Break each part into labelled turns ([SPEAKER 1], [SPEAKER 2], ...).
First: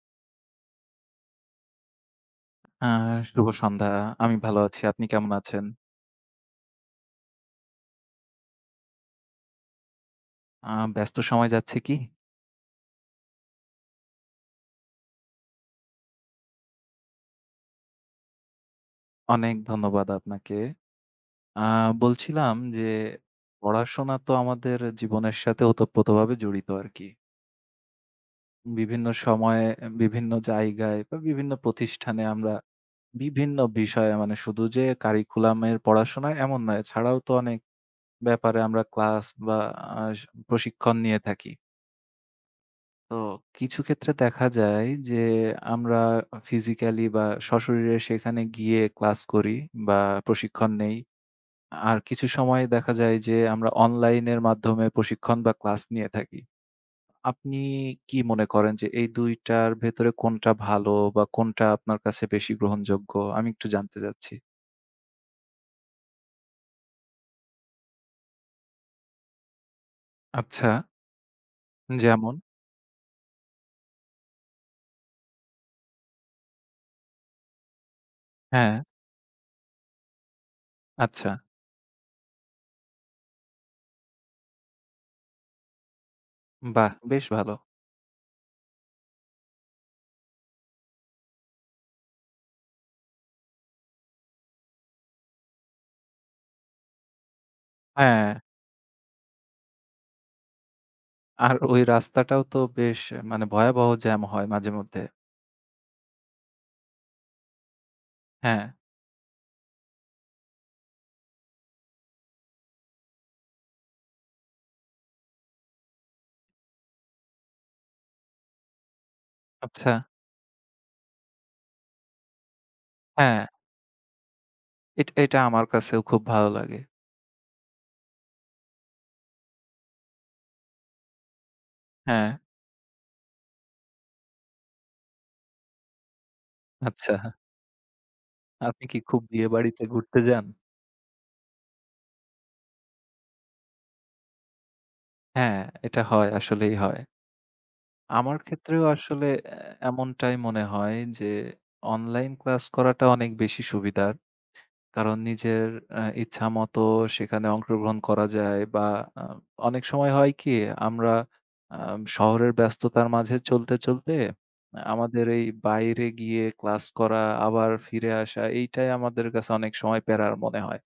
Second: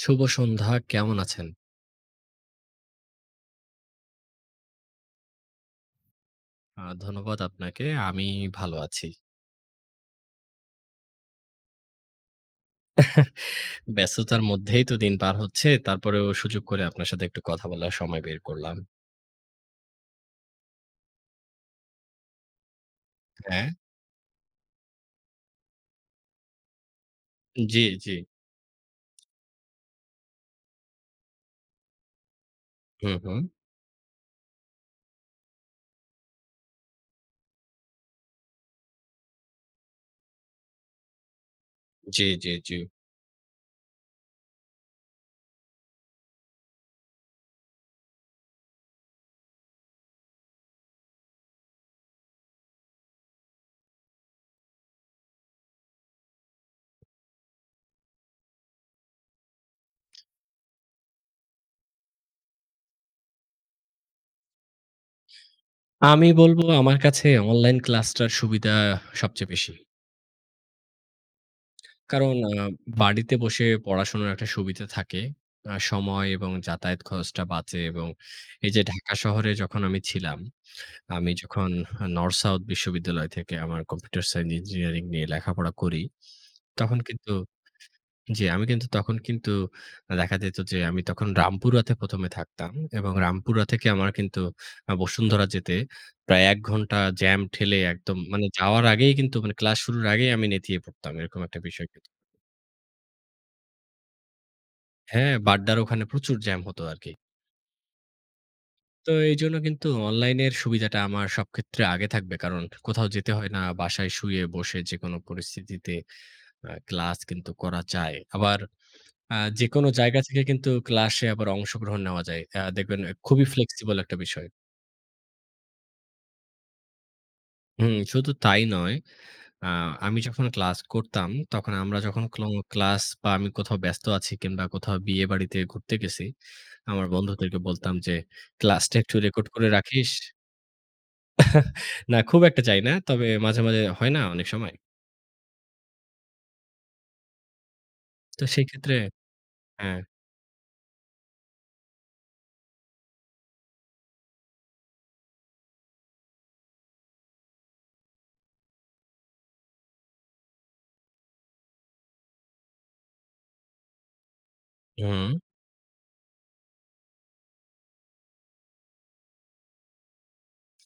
[SPEAKER 1] শুভ সন্ধ্যা। কেমন আছেন?
[SPEAKER 2] আ শুভ সন্ধ্যা। আমি ভালো আছি। আপনি কেমন আছেন?
[SPEAKER 1] ধন্যবাদ আপনাকে। আমি ভালো আছি।
[SPEAKER 2] আ ব্যস্ত সময় যাচ্ছে কি?
[SPEAKER 1] ব্যস্ততার মধ্যেই তো দিন পার হচ্ছে। তারপরেও সুযোগ করে আপনার সাথে একটু কথা বলার সময় বের করলাম।
[SPEAKER 2] অনেক ধন্যবাদ আপনাকে। আ বলছিলাম যে,
[SPEAKER 1] হ্যাঁ।
[SPEAKER 2] পড়াশোনা তো আমাদের জীবনের সাথে ওতপ্রোতভাবে জড়িত আরকি।
[SPEAKER 1] জি, জি।
[SPEAKER 2] বিভিন্ন সময়ে, বিভিন্ন জায়গায় বা বিভিন্ন প্রতিষ্ঠানে আমরা
[SPEAKER 1] হুম, হুম।
[SPEAKER 2] বিভিন্ন বিষয়ে মানে শুধু যে কারিকুলামের পড়াশোনা এমন নয়। এছাড়াও তো অনেক ব্যাপারে আমরা ক্লাস বা আ প্রশিক্ষণ নিয়ে থাকি।
[SPEAKER 1] জি, জি, জি।
[SPEAKER 2] তো কিছু ক্ষেত্রে দেখা যায় যে আমরা ফিজিক্যালি বা সশরীরে সেখানে গিয়ে ক্লাস করি বা প্রশিক্ষণ নেই। আর কিছু সময় দেখা যায় যে আমরা অনলাইনের মাধ্যমে প্রশিক্ষণ বা ক্লাস নিয়ে থাকি। আপনি কি মনে করেন যে এই ২ টার ভেতরে কোনটা ভালো বা কোনটা আপনার কাছে বেশি গ্রহণযোগ্য? আমি একটু জানতে চাচ্ছি।
[SPEAKER 1] আমি বলব আমার কাছে অনলাইন ক্লাসটার সুবিধা সবচেয়ে বেশি।
[SPEAKER 2] আচ্ছা,
[SPEAKER 1] কারণ
[SPEAKER 2] যেমন?
[SPEAKER 1] বাড়িতে বসে পড়াশোনার একটা সুবিধা থাকে। সময় এবং যাতায়াত খরচটা বাঁচে এবং এই
[SPEAKER 2] হ্যাঁ,
[SPEAKER 1] যে ঢাকা শহরে যখন আমি ছিলাম, আমি
[SPEAKER 2] আচ্ছা।
[SPEAKER 1] যখন নর্থ সাউথ বিশ্ববিদ্যালয় থেকে আমার কম্পিউটার সায়েন্স ইঞ্জিনিয়ারিং নিয়ে লেখাপড়া করি,
[SPEAKER 2] বাহ!
[SPEAKER 1] তখন
[SPEAKER 2] বেশ
[SPEAKER 1] কিন্তু
[SPEAKER 2] ভালো।
[SPEAKER 1] জি, আমি কিন্তু তখন কিন্তু দেখা যেত যে আমি তখন রামপুরাতে ১ম এ থাকতাম এবং রামপুরা থেকে আমার কিন্তু বসুন্ধরা যেতে প্রায় ১ ঘন্টা জ্যাম ঠেলে একদম
[SPEAKER 2] হ্যাঁ,
[SPEAKER 1] মানে যাওয়ার আগেই কিন্তু মানে ক্লাস শুরুর আগেই আমি নেতিয়ে পড়তাম। এরকম
[SPEAKER 2] আর
[SPEAKER 1] একটা
[SPEAKER 2] ওই
[SPEAKER 1] বিষয় কিন্তু
[SPEAKER 2] রাস্তাটাও তো বেশ মানে ভয়াবহ জ্যাম হয় মাঝেমধ্যে।
[SPEAKER 1] হ্যাঁ, বাড্ডার ওখানে প্রচুর জ্যাম হতো আরকি।
[SPEAKER 2] হ্যাঁ।
[SPEAKER 1] তো এইজন্য কিন্তু অনলাইনের সুবিধাটা আমার সব ক্ষেত্রে আগে থাকবে। কারণ কোথাও যেতে হয় না। বাসায় শুয়ে বসে যেকোনো পরিস্থিতিতে ক্লাস কিন্তু করা যায়। আবার যেকোনো
[SPEAKER 2] আচ্ছা।
[SPEAKER 1] জায়গা থেকে কিন্তু ক্লাসে আবার অংশগ্রহণ নেওয়া যায়। দেখবেন
[SPEAKER 2] হ্যাঁ,
[SPEAKER 1] খুবই ফ্লেক্সিবল একটা বিষয়।
[SPEAKER 2] এটা আমার কাছেও খুব ভালো লাগে।
[SPEAKER 1] হুম, শুধু তাই নয়। আ আমি যখন ক্লাস করতাম তখন আমরা যখন
[SPEAKER 2] হ্যাঁ,
[SPEAKER 1] ক্লাস বা আমি কোথাও ব্যস্ত আছি কিংবা কোথাও বিয়েবাড়িতে ঘুরতে গেছি, আমার
[SPEAKER 2] আচ্ছা।
[SPEAKER 1] বন্ধুদেরকে বলতাম যে,
[SPEAKER 2] আপনি
[SPEAKER 1] "ক্লাসটা
[SPEAKER 2] কি
[SPEAKER 1] একটু
[SPEAKER 2] খুব
[SPEAKER 1] রেকর্ড করে
[SPEAKER 2] বিয়েবাড়িতে
[SPEAKER 1] রাখিস।"
[SPEAKER 2] ঘুরতে যান?
[SPEAKER 1] না খুব একটা যাই না। তবে মাঝে মাঝে হয় না অনেক সময়।
[SPEAKER 2] হ্যাঁ, এটা হয়, আসলেই হয়। আমার
[SPEAKER 1] তো
[SPEAKER 2] ক্ষেত্রেও
[SPEAKER 1] সেক্ষেত্রে
[SPEAKER 2] আসলে এ
[SPEAKER 1] হ্যাঁ,
[SPEAKER 2] এমনটাই মনে হয় যে অনলাইন ক্লাস করাটা অনেক বেশি সুবিধার। কারণ নিজের ইচ্ছামতো সেখানে অংশগ্রহণ করা যায় বা আ অনেক সময় হয় কি আমরা শহরের ব্যস্ততার মাঝে চলতে, চলতে আমাদের
[SPEAKER 1] হুম,
[SPEAKER 2] এই বাইরে গিয়ে ক্লাস করা আবার ফিরে আসা এইটাই আমাদের কাছে অনেক সময় প্যারার মনে হয়।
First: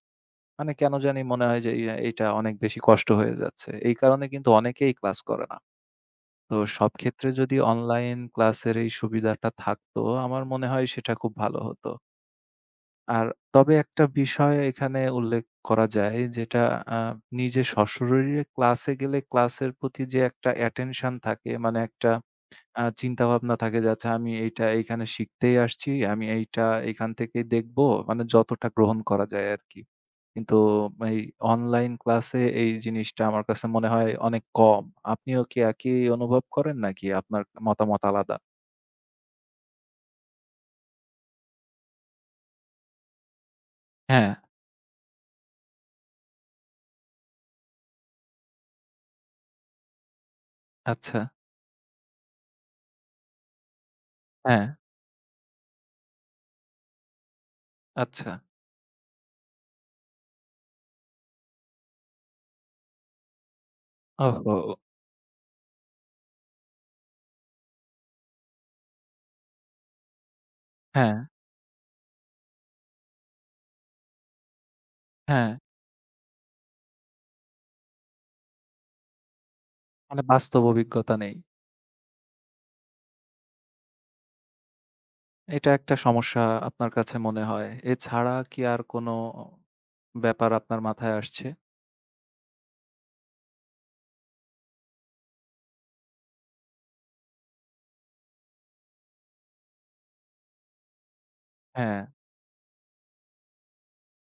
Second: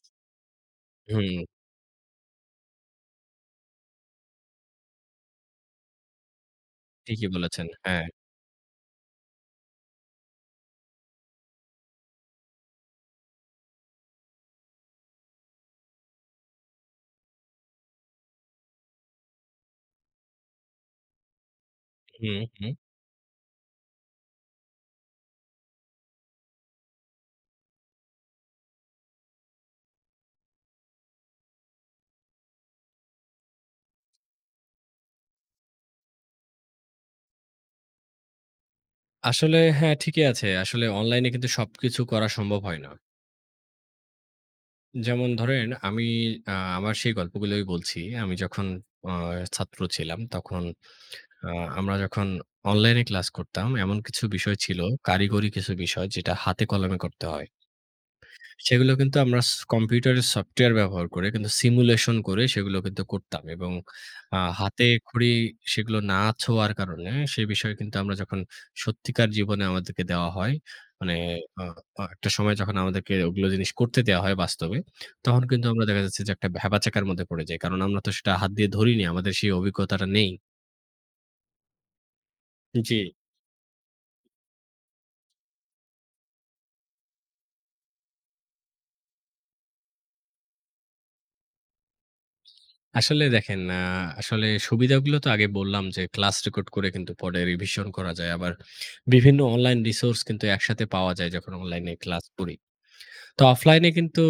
[SPEAKER 2] মানে কেন জানি
[SPEAKER 1] হুম,
[SPEAKER 2] মনে হয় যে এইটা অনেক বেশি কষ্ট হয়ে যাচ্ছে। এই কারণে কিন্তু অনেকেই ক্লাস করে না। তো সব
[SPEAKER 1] ঠিকই
[SPEAKER 2] ক্ষেত্রে যদি
[SPEAKER 1] বলেছেন। হ্যাঁ,
[SPEAKER 2] অনলাইন ক্লাসের এই সুবিধাটা থাকতো আমার মনে হয় সেটা খুব ভালো হতো। আর তবে একটা বিষয় এখানে উল্লেখ করা যায় যেটা আ নিজে সশরীরে ক্লাসে গেলে ক্লাসের প্রতি যে একটা অ্যাটেনশন থাকে মানে একটা
[SPEAKER 1] হুম, হুম।
[SPEAKER 2] চিন্তাভাবনা থাকে যে আচ্ছা আমি এইটা এইখানে শিখতেই আসছি, আমি এইটা এখান থেকেই দেখব। মানে যতটা গ্রহণ করা যায় আরকি। কিন্তু এই অনলাইন ক্লাসে এই জিনিসটা আমার কাছে মনে হয় অনেক কম। আপনিও কি একই অনুভব করেন নাকি আপনার মতামত আলাদা?
[SPEAKER 1] আসলে হ্যাঁ, ঠিকই আছে। আসলে অনলাইনে কিন্তু সবকিছু করা সম্ভব হয় না।
[SPEAKER 2] হ্যাঁ,
[SPEAKER 1] যেমন ধরেন আমি আমার সেই গল্পগুলোই বলছি। আমি যখন আ ছাত্র ছিলাম তখন
[SPEAKER 2] আচ্ছা।
[SPEAKER 1] আ আমরা যখন অনলাইনে ক্লাস করতাম, এমন কিছু বিষয়
[SPEAKER 2] হ্যাঁ,
[SPEAKER 1] ছিল, কারিগরি কিছু বিষয় যেটা হাতে কলমে করতে হয়।
[SPEAKER 2] আচ্ছা।
[SPEAKER 1] সেগুলো কিন্তু আমরা কম্পিউটারের সফটওয়্যার ব্যবহার করে কিন্তু সিমুলেশন করে সেগুলো কিন্তু করতাম এবং
[SPEAKER 2] ওহো!
[SPEAKER 1] হাতে খড়ি সেগুলো না ছোঁয়ার কারণে সে বিষয়ে কিন্তু আমরা যখন সত্যিকার জীবনে আমাদেরকে দেওয়া হয়, মানে
[SPEAKER 2] হ্যাঁ।
[SPEAKER 1] আ আ একটা সময় যখন আমাদেরকে ওগুলো জিনিস করতে দেওয়া হয় বাস্তবে, তখন
[SPEAKER 2] হ্যাঁ।
[SPEAKER 1] কিন্তু আমরা দেখা যাচ্ছে যে একটা ভ্যাবাচ্যাকার মধ্যে পড়ে যাই। কারণ আমরা তো সেটা হাত দিয়ে ধরিনি। আমাদের সেই অভিজ্ঞতাটা
[SPEAKER 2] মানে
[SPEAKER 1] নেই।
[SPEAKER 2] বাস্তব অভিজ্ঞতা নেই।
[SPEAKER 1] জি।
[SPEAKER 2] এটা একটা সমস্যা আপনার কাছে মনে হয়। এছাড়া কি আর কোনো ব্যাপার আপনার মাথায় আসছে?
[SPEAKER 1] আসলে দেখেন, আসলে সুবিধাগুলো তো আগে বললাম যে ক্লাস রেকর্ড করে কিন্তু পরে রিভিশন করা যায়। আবার বিভিন্ন অনলাইন রিসোর্স কিন্তু একসাথে পাওয়া যায় যখন অনলাইনে
[SPEAKER 2] হ্যাঁ,
[SPEAKER 1] ক্লাস করি। তো অফলাইনে কিন্তু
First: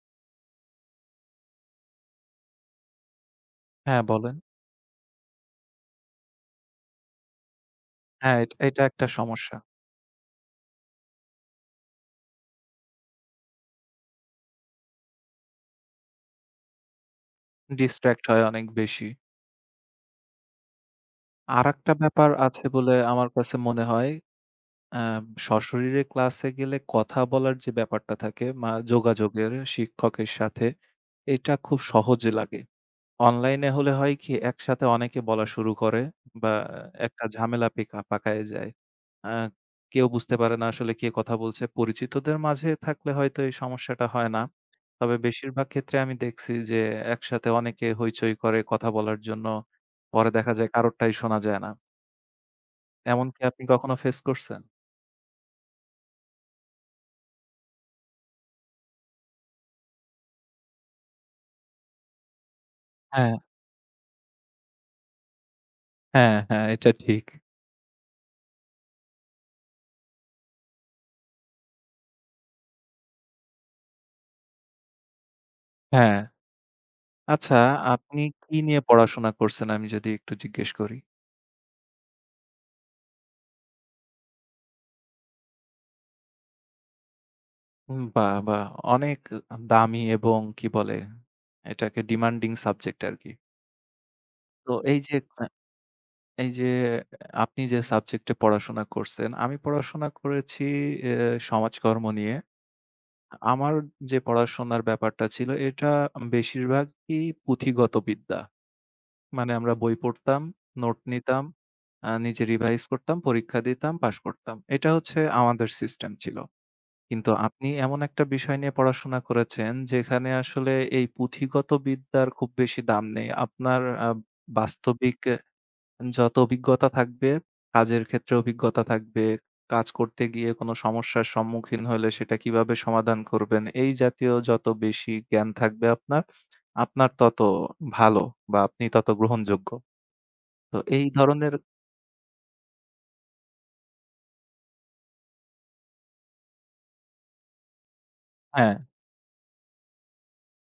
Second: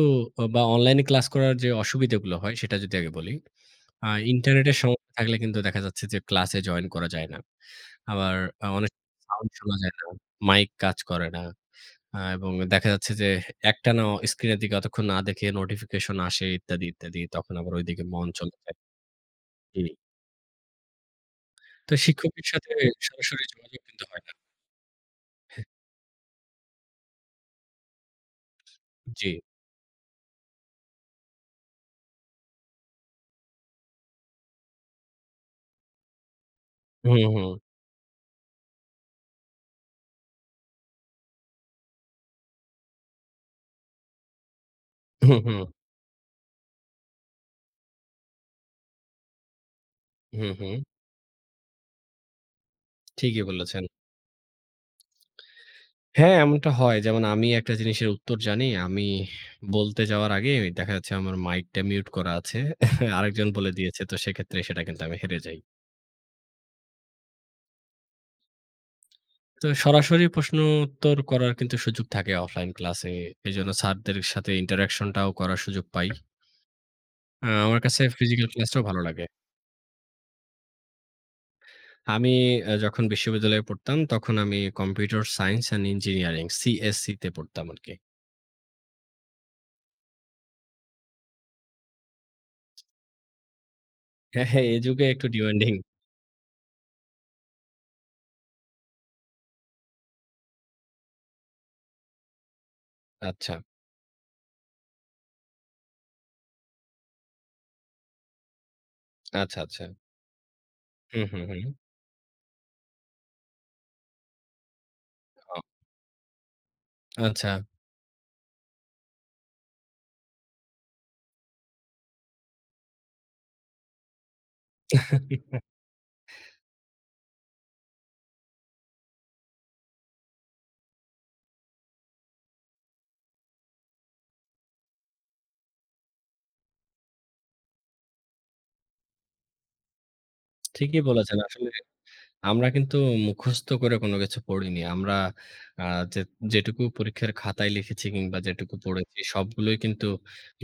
[SPEAKER 1] আহ, বা অনলাইনে ক্লাস করার যে অসুবিধাগুলো হয় সেটা যদি আগে বলি।
[SPEAKER 2] হ্যাঁ বলেন।
[SPEAKER 1] ইন্টারনেটের সমস্যা থাকলে কিন্তু দেখা যাচ্ছে যে ক্লাসে জয়েন করা যায় না। আবার
[SPEAKER 2] হ্যাঁ, এট এটা
[SPEAKER 1] অনেক
[SPEAKER 2] একটা
[SPEAKER 1] সাউন্ড
[SPEAKER 2] সমস্যা।
[SPEAKER 1] শোনা যায় না, মাইক কাজ করে না। এবং দেখা যাচ্ছে যে একটানা স্ক্রিনের দিকে অতক্ষণ না দেখে নোটিফিকেশন আসে ইত্যাদি, ইত্যাদি। তখন আবার ওইদিকে
[SPEAKER 2] ডিসট্রাক্ট
[SPEAKER 1] মন
[SPEAKER 2] হয়
[SPEAKER 1] চলে
[SPEAKER 2] অনেক
[SPEAKER 1] যায়।
[SPEAKER 2] বেশি।
[SPEAKER 1] জি।
[SPEAKER 2] আরেকটা
[SPEAKER 1] তো
[SPEAKER 2] ব্যাপার
[SPEAKER 1] শিক্ষকের
[SPEAKER 2] আছে
[SPEAKER 1] সাথে
[SPEAKER 2] বলে আমার
[SPEAKER 1] সরাসরি
[SPEAKER 2] কাছে
[SPEAKER 1] যোগাযোগ
[SPEAKER 2] মনে
[SPEAKER 1] কিন্তু
[SPEAKER 2] হয়,
[SPEAKER 1] হয় না।
[SPEAKER 2] অ্যা সশরীরে ক্লাসে গেলে কথা বলার যে ব্যাপারটা থাকে
[SPEAKER 1] জি।
[SPEAKER 2] যোগাযোগের শিক্ষকের সাথে, এটা খুব সহজ লাগে। অনলাইনে হলে হয় কি একসাথে অনেকে বলা শুরু করে বা
[SPEAKER 1] হুম,
[SPEAKER 2] একটা
[SPEAKER 1] হুম।
[SPEAKER 2] ঝামেলা পাকায় যায়। আ কেউ বুঝতে পারে না আসলে কে কথা বলছে। পরিচিতদের মাঝে থাকলে হয়তো এই সমস্যাটা হয় না। তবে
[SPEAKER 1] হুম, হুম।
[SPEAKER 2] বেশিরভাগ ক্ষেত্রে আমি দেখছি যে একসাথে অনেকে হইচই করে কথা বলার জন্য। পরে
[SPEAKER 1] হুম,
[SPEAKER 2] দেখা যায়
[SPEAKER 1] হুম।
[SPEAKER 2] কারোরটাই শোনা যায় না। এমন কি
[SPEAKER 1] ঠিকই
[SPEAKER 2] আপনি
[SPEAKER 1] বলেছেন।
[SPEAKER 2] কখনো ফেস করছেন?
[SPEAKER 1] হ্যাঁ, এমনটা হয়। যেমন আমি একটা জিনিসের উত্তর জানি। আমি বলতে যাওয়ার আগে দেখা যাচ্ছে আমার মাইকটা মিউট করা আছে।
[SPEAKER 2] হ্যাঁ,
[SPEAKER 1] আরেকজন বলে দিয়েছে। তো সেক্ষেত্রে সেটা কিন্তু আমি হেরে যাই।
[SPEAKER 2] হ্যাঁ, হ্যাঁ, এটা ঠিক।
[SPEAKER 1] তো সরাসরি প্রশ্নোত্তর করার কিন্তু সুযোগ থাকে অফলাইন ক্লাসে। এজন্য স্যারদের সাথে ইন্টারেকশনটাও করার সুযোগ পাই।
[SPEAKER 2] হ্যাঁ। আচ্ছা,
[SPEAKER 1] আমার কাছে
[SPEAKER 2] আপনি
[SPEAKER 1] ফিজিক্যাল
[SPEAKER 2] কি নিয়ে
[SPEAKER 1] ক্লাসটাও ভালো লাগে।
[SPEAKER 2] পড়াশোনা করছেন আমি যদি একটু জিজ্ঞেস করি?
[SPEAKER 1] আমি যখন বিশ্ববিদ্যালয়ে পড়তাম, তখন আমি computer science and engineering CSC তে পড়তাম আরকি।
[SPEAKER 2] বাহ! বাহ! অনেক দামি এবং কি বলে এটাকে ডিমান্ডিং সাবজেক্ট আরকি।
[SPEAKER 1] হ্যাঁ, হ্যাঁ,
[SPEAKER 2] তো
[SPEAKER 1] এই
[SPEAKER 2] এই
[SPEAKER 1] যুগে
[SPEAKER 2] যে
[SPEAKER 1] একটু ডিমান্ডিং।
[SPEAKER 2] এই যে আপনি যে সাবজেক্টে পড়াশোনা করছেন, আমি পড়াশোনা করেছি এ সমাজকর্ম নিয়ে।
[SPEAKER 1] আচ্ছা,
[SPEAKER 2] আমার যে পড়াশোনার ব্যাপারটা ছিল এটা বেশিরভাগই পুঁথিগত বিদ্যা। মানে
[SPEAKER 1] আচ্ছা,
[SPEAKER 2] আমরা
[SPEAKER 1] আচ্ছা।
[SPEAKER 2] বই পড়তাম, নোট
[SPEAKER 1] হুম, হুম,
[SPEAKER 2] নিতাম,
[SPEAKER 1] হুম।
[SPEAKER 2] নিজে রিভাইজ করতাম, পরীক্ষা দিতাম, পাস করতাম। এটা হচ্ছে
[SPEAKER 1] অ
[SPEAKER 2] আমাদের সিস্টেম ছিল। কিন্তু
[SPEAKER 1] আচ্ছা।
[SPEAKER 2] আপনি এমন একটা বিষয় নিয়ে পড়াশোনা করেছেন যেখানে আসলে এই পুঁথিগত বিদ্যার খুব বেশি দাম নেই। আপনার বাস্তবিক যত অভিজ্ঞতা থাকবে, কাজের ক্ষেত্রে অভিজ্ঞতা থাকবে, কাজ করতে গিয়ে কোনো সমস্যার সম্মুখীন হলে সেটা কিভাবে সমাধান করবেন, এই জাতীয় যত বেশি জ্ঞান থাকবে আপনার, আপনার তত ভালো বা আপনি তত গ্রহণযোগ্য। তো
[SPEAKER 1] ঠিকই
[SPEAKER 2] এই
[SPEAKER 1] বলেছেন।
[SPEAKER 2] ধরনের,
[SPEAKER 1] আসলে আমরা কিন্তু মুখস্থ করে কোনো কিছু পড়িনি। আমরা আ যে যেটুকু পরীক্ষার খাতায় লিখেছি কিংবা
[SPEAKER 2] হ্যাঁ,
[SPEAKER 1] যেটুকু পড়েছি সবগুলোই কিন্তু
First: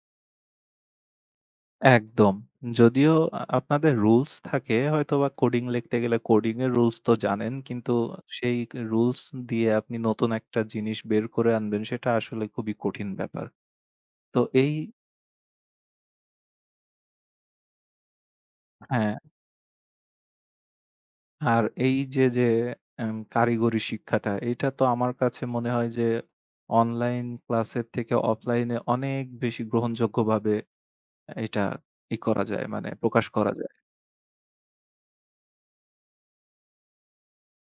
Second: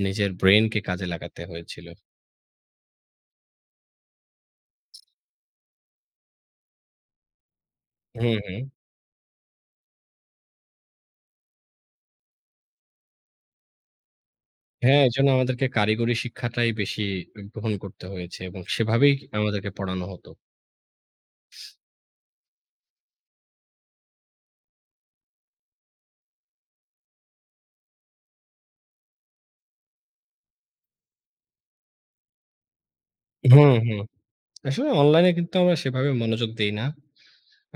[SPEAKER 1] নিজের ব্রেইনকে কাজে লাগাতে হয়েছিল।
[SPEAKER 2] একদম। যদিও আপনাদের রুলস থাকে হয়তোবা কোডিং লিখতে গেলে কোডিং এর রুলস তো জানেন। কিন্তু
[SPEAKER 1] হুম, হুম।
[SPEAKER 2] সেই রুলস দিয়ে আপনি নতুন একটা জিনিস বের করে আনবেন সেটা আসলে খুবই কঠিন ব্যাপার। তো এই,
[SPEAKER 1] হ্যাঁ, এজন্য আমাদেরকে কারিগরি শিক্ষাটাই বেশি গ্রহণ করতে হয়েছে এবং সেভাবেই
[SPEAKER 2] হ্যাঁ।
[SPEAKER 1] আমাদেরকে পড়ানো হতো।
[SPEAKER 2] আর এই যে কারিগরি শিক্ষাটা, এটা তো আমার কাছে মনে হয় যে অনলাইন ক্লাসের থেকে অফলাইনে অনেক বেশি গ্রহণযোগ্যভাবে এটা করা যায় মানে প্রকাশ করা
[SPEAKER 1] হুম,
[SPEAKER 2] যায়।
[SPEAKER 1] হুম। আসলে অনলাইনে কিন্তু আমরা সেভাবে মনোযোগ দেই না।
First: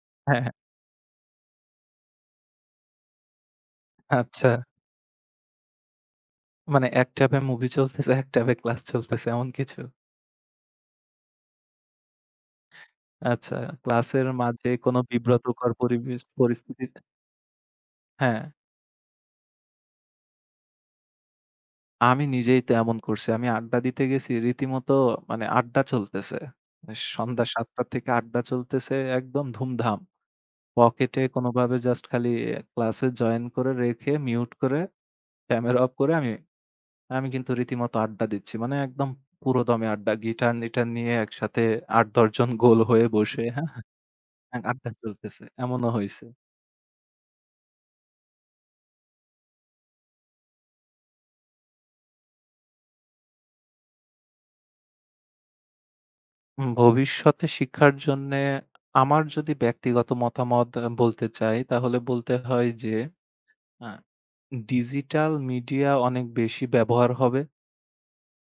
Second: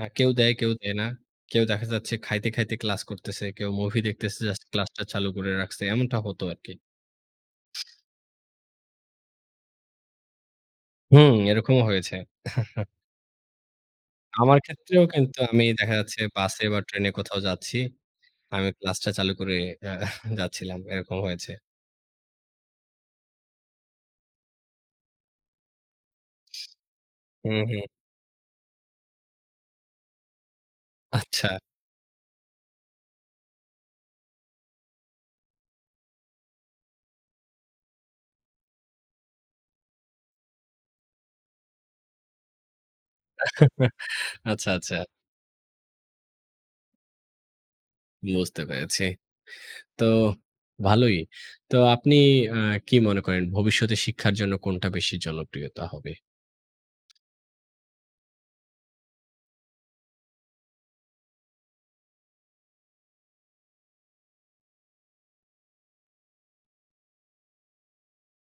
[SPEAKER 1] কেউ
[SPEAKER 2] হ্যাঁ,
[SPEAKER 1] দেয়,
[SPEAKER 2] হ্যাঁ,
[SPEAKER 1] কেউ দেয় না। কেউ দেখা যাচ্ছে খাইতে খাইতে ক্লাস করতেছে, কেউ মুভি দেখতেছে
[SPEAKER 2] আচ্ছা।
[SPEAKER 1] জাস্ট ক্লাসটা চালু করে রাখছে। এমনটা হতো আরকি।
[SPEAKER 2] মানে এক ট্যাবে মুভি চলতেছে, এক ট্যাবে ক্লাস চলতেছে এমন কিছু?
[SPEAKER 1] হুম, এরকমও হয়েছে।
[SPEAKER 2] আচ্ছা, ক্লাসের
[SPEAKER 1] আমার
[SPEAKER 2] মাঝে কোনো
[SPEAKER 1] ক্ষেত্রেও কিন্তু আমি
[SPEAKER 2] বিব্রতকর
[SPEAKER 1] দেখা যাচ্ছে
[SPEAKER 2] পরিবেশ
[SPEAKER 1] বাসে বা
[SPEAKER 2] পরিস্থিতিতে,
[SPEAKER 1] ট্রেনে কোথাও যাচ্ছি।
[SPEAKER 2] হ্যাঁ,
[SPEAKER 1] আমি ক্লাসটা চালু করে আ যাচ্ছিলাম। এরকম হয়েছে।
[SPEAKER 2] আমি নিজেই তো এমন করছি। আমি আড্ডা দিতে গেছি রীতিমতো মানে আড্ডা চলতেছে। সন্ধ্যা
[SPEAKER 1] হুম, হুম।
[SPEAKER 2] ৭:০০ থেকে আড্ডা চলতেছে একদম ধুমধাম। পকেটে
[SPEAKER 1] আচ্ছা।
[SPEAKER 2] কোনোভাবে জাস্ট খালি ক্লাসে জয়েন করে রেখে মিউট করে ক্যামেরা অফ করে আমি আমি কিন্তু রীতিমতো আড্ডা দিচ্ছি। মানে একদম পুরোদমে আড্ডা। গিটার-নিটার নিয়ে একসাথে ৮-১০ জন গোল হয়ে বসে, হ্যাঁ?
[SPEAKER 1] আচ্ছা,
[SPEAKER 2] আড্ডা
[SPEAKER 1] আচ্ছা।
[SPEAKER 2] চলতেছে। এমনও হইছে।
[SPEAKER 1] বুঝতে পেরেছি। তো ভালোই। তো আপনি আ কি মনে করেন ভবিষ্যতে শিক্ষার জন্য কোনটা বেশি জনপ্রিয়তা হবে?
[SPEAKER 2] ভবিষ্যতে শিক্ষার জন্যে আমার যদি ব্যক্তিগত মতামত বলতে চাই তাহলে বলতে হয় যে আ ডিজিটাল মিডিয়া অনেক বেশি ব্যবহার হবে।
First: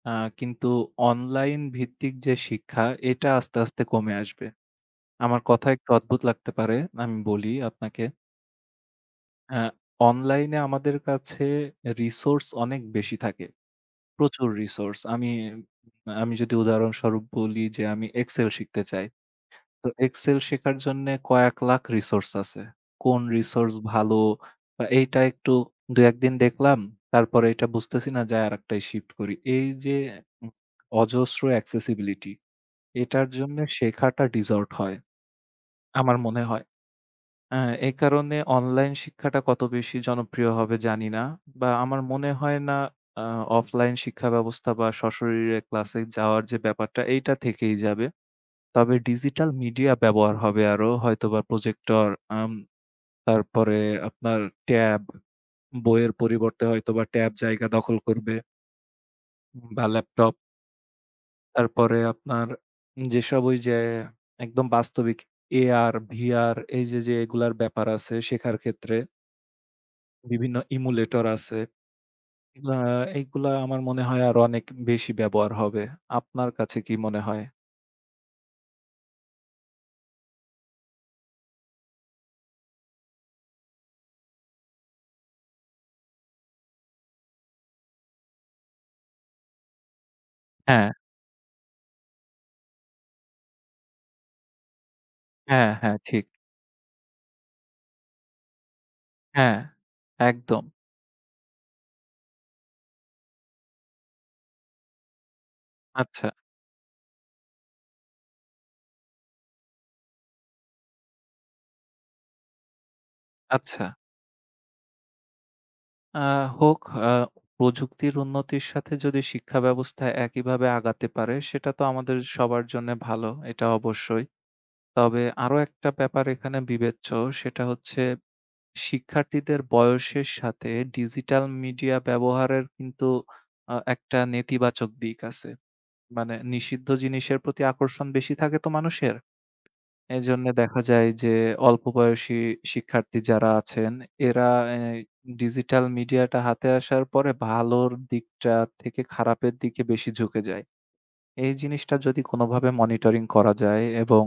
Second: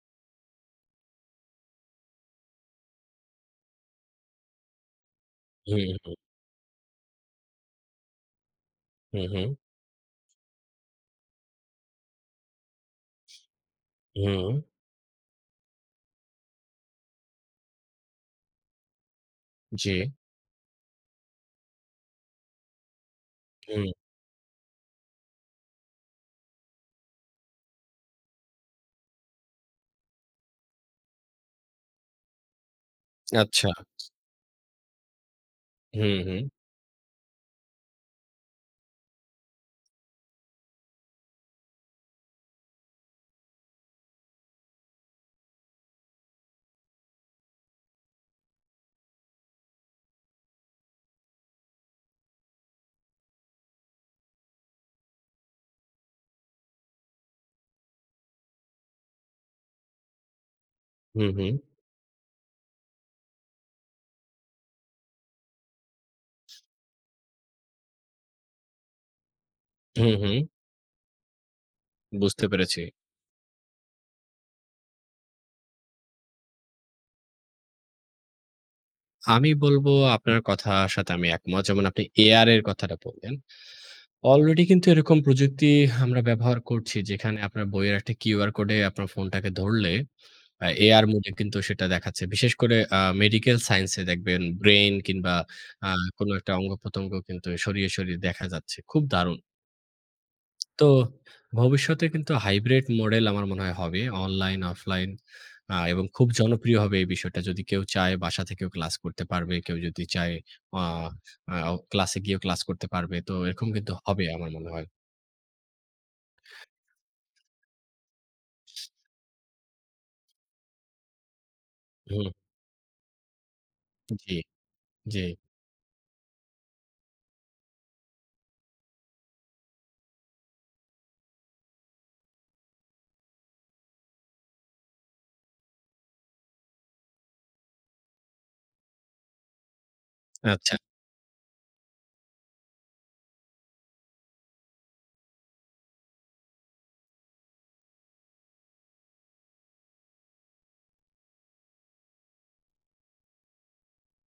[SPEAKER 2] আ কিন্তু অনলাইন ভিত্তিক যে শিক্ষা এটা আস্তে, আস্তে কমে আসবে। আমার কথা
[SPEAKER 1] হুম,
[SPEAKER 2] একটু
[SPEAKER 1] হুম,
[SPEAKER 2] অদ্ভুত লাগতে পারে। আমি বলি আপনাকে।
[SPEAKER 1] হুম, হুম,
[SPEAKER 2] অ্যা অনলাইনে আমাদের কাছে রিসোর্স অনেক বেশি থাকে। প্রচুর
[SPEAKER 1] হুম,
[SPEAKER 2] রিসোর্স। আমি আমি যদি উদাহরণস্বরূপ বলি যে আমি এক্সেল শিখতে চাই। তো
[SPEAKER 1] জি,
[SPEAKER 2] এক্সেল শেখার জন্যে কয়েক লাখ রিসোর্স আছে। কোন রিসোর্স
[SPEAKER 1] হুম,
[SPEAKER 2] ভালো বা এইটা একটু ২-১ দিন দেখলাম, তারপরে এটা বুঝতেছি না যাই আরেকটায় শিফট করি। এই যে উম অজস্র অ্যাক্সেসিবিলিটি এটার জন্যে
[SPEAKER 1] আচ্ছা,
[SPEAKER 2] শেখাটা ডিসঅর্ট হয়,
[SPEAKER 1] হুম,
[SPEAKER 2] আমার
[SPEAKER 1] হুম,
[SPEAKER 2] মনে হয়। হ্যাঁ, এ কারণে অনলাইন শিক্ষাটা কত বেশি জনপ্রিয় হবে জানি না। বা আমার মনে হয় না আ অফলাইন শিক্ষা ব্যবস্থা বা সশরীরে ক্লাসে যাওয়ার যে ব্যাপারটা এইটা থেকেই যাবে। তবে ডিজিটাল মিডিয়া ব্যবহার হবে আরো হয়তোবা প্রজেক্টর, আম তারপরে আপনার ট্যাব, বইয়ের পরিবর্তে হয়তোবা ট্যাব জায়গা দখল করবে বা ল্যাপটপ।
[SPEAKER 1] হুম, হুম,
[SPEAKER 2] তারপরে আপনার যেসব ওই যে একদম বাস্তবিক AR, VR এই যে এগুলার ব্যাপার আছে শেখার ক্ষেত্রে
[SPEAKER 1] হুম, হুম,
[SPEAKER 2] বিভিন্ন ইমুলেটর আছে।
[SPEAKER 1] বুঝতে
[SPEAKER 2] আ
[SPEAKER 1] পেরেছি।
[SPEAKER 2] এইগুলা আমার মনে হয় আরো অনেক বেশি ব্যবহার হবে। আপনার কাছে কি মনে হয়?
[SPEAKER 1] আমি বলবো আপনার কথার সাথে আমি একমত। যেমন আপনি এআর এর কথাটা বললেন। অলরেডি কিন্তু এরকম প্রযুক্তি আমরা ব্যবহার করছি যেখানে আপনার বইয়ের একটা কিউআর কোডে আপনার ফোনটাকে ধরলে
[SPEAKER 2] হ্যাঁ,
[SPEAKER 1] এআর মোডে কিন্তু সেটা দেখাচ্ছে। বিশেষ করে মেডিকেল সায়েন্স এ দেখবেন ব্রেইন কিংবা
[SPEAKER 2] হ্যাঁ,
[SPEAKER 1] আ
[SPEAKER 2] হ্যাঁ, ঠিক।
[SPEAKER 1] কোনো একটা অঙ্গ-প্রত্যঙ্গ কিন্তু সরিয়ে সরিয়ে দেখা যাচ্ছে। খুব দারুণ!
[SPEAKER 2] হ্যাঁ, একদম।
[SPEAKER 1] তো ভবিষ্যতে কিন্তু হাইব্রিড মডেল আমার মনে হয় হবে। অনলাইন, অফলাইন এবং খুব
[SPEAKER 2] আচ্ছা,
[SPEAKER 1] জনপ্রিয় হবে এই বিষয়টা। যদি কেউ চায় বাসা থেকেও ক্লাস করতে পারবে, কেউ যদি চায় আ আ ক্লাসে গিয়েও ক্লাস করতে পারবে। তো এরকম
[SPEAKER 2] আচ্ছা।
[SPEAKER 1] কিন্তু হবে আমার মনে হয়।
[SPEAKER 2] আ হোক আ প্রযুক্তির উন্নতির সাথে যদি শিক্ষা ব্যবস্থা একইভাবে আগাতে পারে সেটা তো আমাদের
[SPEAKER 1] হুম,
[SPEAKER 2] সবার জন্য ভালো, এটা অবশ্যই।
[SPEAKER 1] জি, জি।
[SPEAKER 2] তবে আরো একটা ব্যাপার এখানে বিবেচ্য সেটা হচ্ছে শিক্ষার্থীদের বয়সের সাথে ডিজিটাল মিডিয়া ব্যবহারের কিন্তু একটা নেতিবাচক দিক আছে। মানে নিষিদ্ধ জিনিসের প্রতি আকর্ষণ বেশি থাকে তো মানুষের। এজন্যে
[SPEAKER 1] আচ্ছা।
[SPEAKER 2] দেখা যায় যে অল্প বয়সী শিক্ষার্থী যারা আছেন এরা এ ডিজিটাল মিডিয়াটা হাতে আসার পরে ভালোর দিকটা থেকে খারাপের দিকে বেশি ঝুঁকে যায়। এই জিনিসটা যদি কোনোভাবে মনিটরিং করা যায় এবং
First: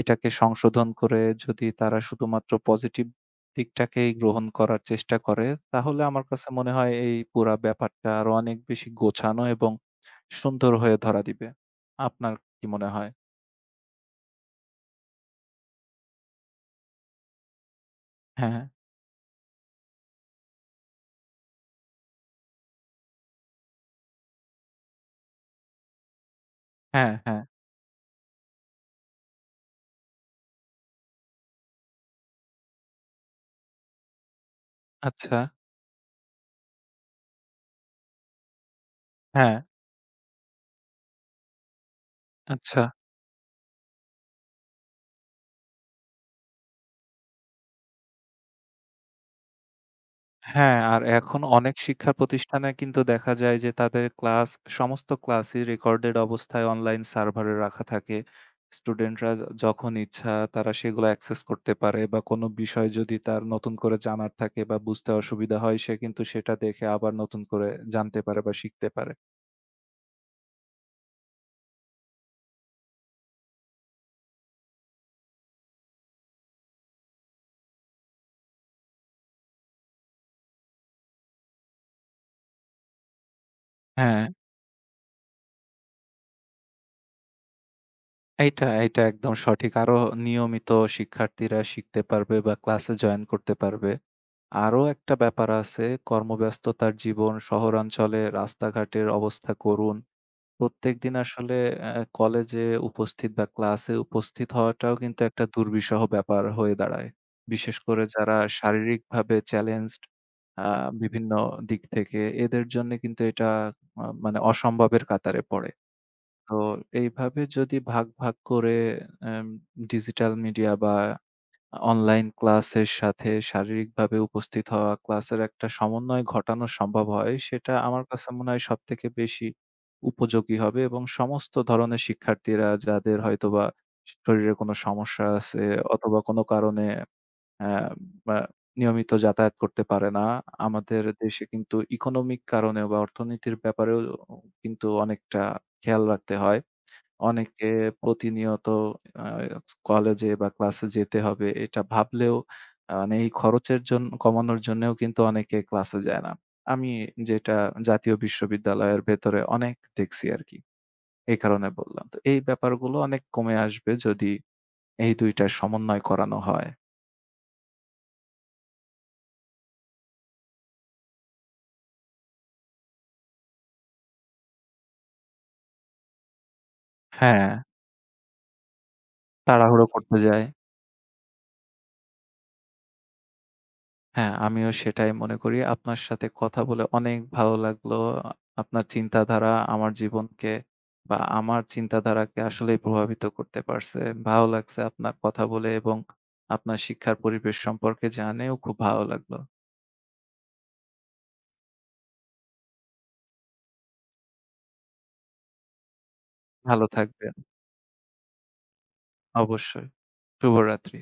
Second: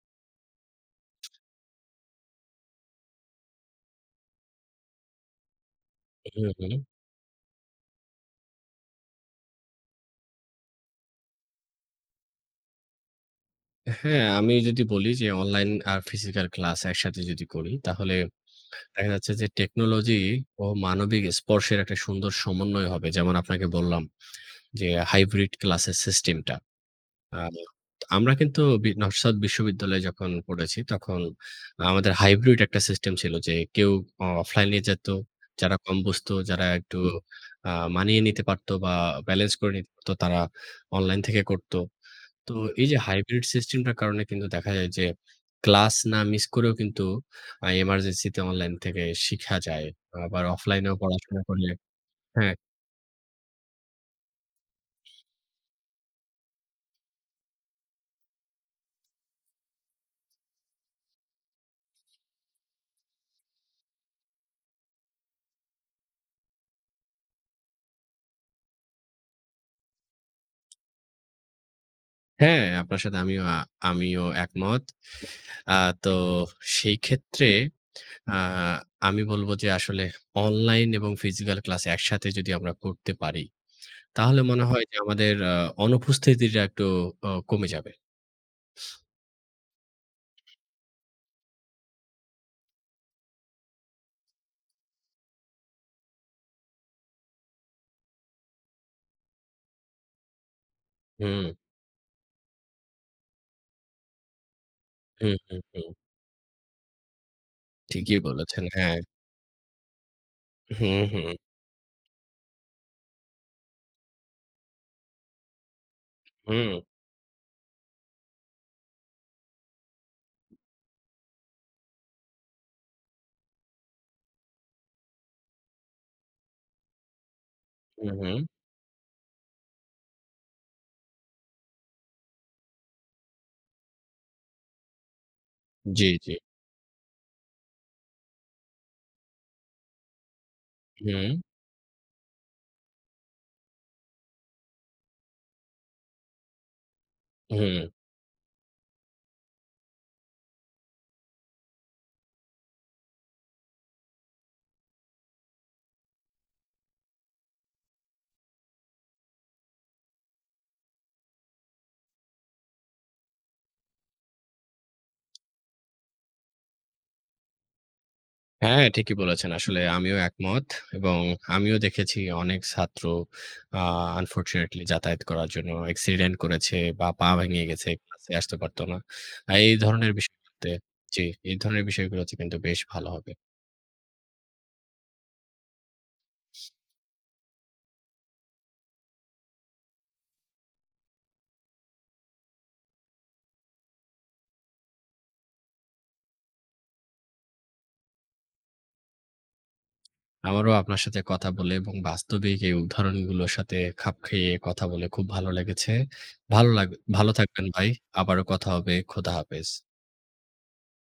[SPEAKER 2] এটাকে সংশোধন করে যদি তারা শুধুমাত্র পজিটিভ দিকটাকেই গ্রহণ করার চেষ্টা করে, তাহলে আমার
[SPEAKER 1] হুম,
[SPEAKER 2] কাছে মনে
[SPEAKER 1] হুম।
[SPEAKER 2] হয় এই পুরা ব্যাপারটা আরো অনেক বেশি গোছানো এবং সুন্দর হয়ে ধরা দিবে। আপনার কি মনে হয়?
[SPEAKER 1] হ্যাঁ, আমি যদি বলি যে অনলাইন আর ফিজিক্যাল ক্লাস একসাথে যদি করি, তাহলে
[SPEAKER 2] হ্যাঁ,
[SPEAKER 1] দেখা যাচ্ছে যে টেকনোলজি ও মানবিক স্পর্শের একটা সুন্দর সমন্বয় হবে। যেমন আপনাকে বললাম যে হাইব্রিড ক্লাসের সিস্টেমটা।
[SPEAKER 2] হ্যাঁ,
[SPEAKER 1] আ
[SPEAKER 2] হ্যাঁ,
[SPEAKER 1] আমরা কিন্তু নস্বাদ বিশ্ববিদ্যালয়ে যখন পড়েছি, তখন আমাদের হাইব্রিড একটা সিস্টেম ছিল যে কেউ অফলাইনে যেত,
[SPEAKER 2] আচ্ছা,
[SPEAKER 1] যারা কম বুঝতো, যারা একটু আ মানিয়ে নিতে পারতো বা ব্যালেন্স
[SPEAKER 2] হ্যাঁ,
[SPEAKER 1] করে নিতে পারতো, তারা অনলাইন থেকে করত। তো
[SPEAKER 2] আচ্ছা।
[SPEAKER 1] এই যে হাইব্রিড সিস্টেমটার কারণে কিন্তু দেখা যায় যে ক্লাস না মিস করেও কিন্তু এমার্জেন্সিতে অনলাইন থেকে শিখা যায়। আবার
[SPEAKER 2] হ্যাঁ,
[SPEAKER 1] অফলাইনেও
[SPEAKER 2] আর
[SPEAKER 1] পড়াশোনা
[SPEAKER 2] এখন
[SPEAKER 1] করলে
[SPEAKER 2] অনেক শিক্ষা
[SPEAKER 1] হ্যাঁ,
[SPEAKER 2] প্রতিষ্ঠানে কিন্তু দেখা যায় যে তাদের ক্লাস সমস্ত ক্লাসই রেকর্ডেড অবস্থায় অনলাইন সার্ভারে রাখা থাকে। স্টুডেন্টরা যখন ইচ্ছা তারা সেগুলো অ্যাক্সেস করতে পারে বা কোনো বিষয় যদি তার নতুন করে জানার থাকে বা বুঝতে অসুবিধা হয় সে কিন্তু সেটা দেখে আবার নতুন করে জানতে পারে বা শিখতে পারে।
[SPEAKER 1] হ্যাঁ, আপনার সাথে আমিও আমিও একমত। আ তো সেই ক্ষেত্রে আ আমি বলব যে আসলে অনলাইন এবং ফিজিক্যাল ক্লাস একসাথে যদি আমরা করতে পারি,
[SPEAKER 2] হ্যাঁ,
[SPEAKER 1] তাহলে মনে হয় যে আমাদের অনুপস্থিতিটা একটু কমে যাবে।
[SPEAKER 2] এইটা একদম সঠিক। আরো নিয়মিত শিক্ষার্থীরা শিখতে পারবে বা ক্লাসে জয়েন করতে পারবে। আরো একটা ব্যাপার আছে, কর্মব্যস্ততার জীবন, শহরাঞ্চলে রাস্তাঘাটের অবস্থা করুণ। প্রত্যেকদিন
[SPEAKER 1] হুম,
[SPEAKER 2] আসলে কলেজে উপস্থিত বা ক্লাসে উপস্থিত হওয়াটাও কিন্তু
[SPEAKER 1] হুম,
[SPEAKER 2] একটা
[SPEAKER 1] হুম, হুম।
[SPEAKER 2] দুর্বিষহ ব্যাপার হয়ে দাঁড়ায়। বিশেষ করে
[SPEAKER 1] ঠিকই
[SPEAKER 2] যারা
[SPEAKER 1] বলেছেন। হ্যাঁ।
[SPEAKER 2] শারীরিকভাবে চ্যালেঞ্জড আ
[SPEAKER 1] হুম, হুম,
[SPEAKER 2] বিভিন্ন দিক থেকে এদের জন্যে কিন্তু এটা মানে অসম্ভবের কাতারে পড়ে। তো
[SPEAKER 1] হুম,
[SPEAKER 2] এইভাবে যদি ভাগ, ভাগ করে অ্যাম ডিজিটাল মিডিয়া বা অনলাইন ক্লাসের সাথে শারীরিকভাবে উপস্থিত হওয়া, ক্লাসের একটা সমন্বয় ঘটানো সম্ভব হয়, সেটা আমার
[SPEAKER 1] হুম,
[SPEAKER 2] কাছে
[SPEAKER 1] হুম।
[SPEAKER 2] মনে হয় সবথেকে বেশি উপযোগী হবে এবং সমস্ত ধরনের শিক্ষার্থীরা যাদের হয়তোবা শরীরে কোনো সমস্যা আছে
[SPEAKER 1] জি,
[SPEAKER 2] অথবা
[SPEAKER 1] জি।
[SPEAKER 2] কোনো কারণে অ্যা বা নিয়মিত যাতায়াত করতে পারে না। আমাদের
[SPEAKER 1] হুম,
[SPEAKER 2] দেশে কিন্তু ইকোনমিক কারণেও বা অর্থনীতির ব্যাপারেও কিন্তু অনেকটা খেয়াল রাখতে হয়। অনেকে
[SPEAKER 1] হুম।
[SPEAKER 2] প্রতিনিয়ত আ কলেজে বা ক্লাসে যেতে হবে এটা ভাবলেও মানে এই খরচের জন্য কমানোর জন্যেও কিন্তু অনেকে ক্লাসে যায় না। আমি যেটা জাতীয় বিশ্ববিদ্যালয়ের ভেতরে অনেক দেখছি আরকি। এই কারণে বললাম। তো এই ব্যাপারগুলো অনেক কমে আসবে যদি এই ২ টার সমন্বয় করানো হয়।
[SPEAKER 1] হ্যাঁ, ঠিকই বলেছেন। আসলে আমিও একমত এবং আমিও দেখেছি অনেক ছাত্র আ আনফরচুনেটলি যাতায়াত করার জন্য অ্যাক্সিডেন্ট করেছে বা পা
[SPEAKER 2] হ্যাঁ,
[SPEAKER 1] ভেঙে গেছে, ক্লাসে আসতে পারত না। এই
[SPEAKER 2] তাড়াহুড়ো
[SPEAKER 1] ধরনের
[SPEAKER 2] করতে যায়।
[SPEAKER 1] বিষয়গুলোতে জি, এই ধরনের বিষয়গুলোতে কিন্তু বেশ ভালো হবে।
[SPEAKER 2] হ্যাঁ, আমিও সেটাই মনে করি। আপনার সাথে কথা বলে অনেক ভালো লাগলো। আপনার চিন্তাধারা আমার জীবনকে বা আমার চিন্তাধারাকে আসলেই প্রভাবিত করতে পারছে। ভালো লাগছে আপনার কথা বলে এবং আপনার শিক্ষার পরিবেশ সম্পর্কে জানেও খুব ভালো লাগলো।
[SPEAKER 1] আমারও আপনার সাথে কথা বলে এবং বাস্তবিক এই উদাহরণগুলোর সাথে খাপ খাইয়ে কথা বলে খুব ভালো লেগেছে। ভালো
[SPEAKER 2] ভালো
[SPEAKER 1] লাগ ভালো
[SPEAKER 2] থাকবেন।
[SPEAKER 1] থাকবেন ভাই। আবারও কথা হবে। খোদা হাফেজ।
[SPEAKER 2] অবশ্যই। শুভরাত্রি।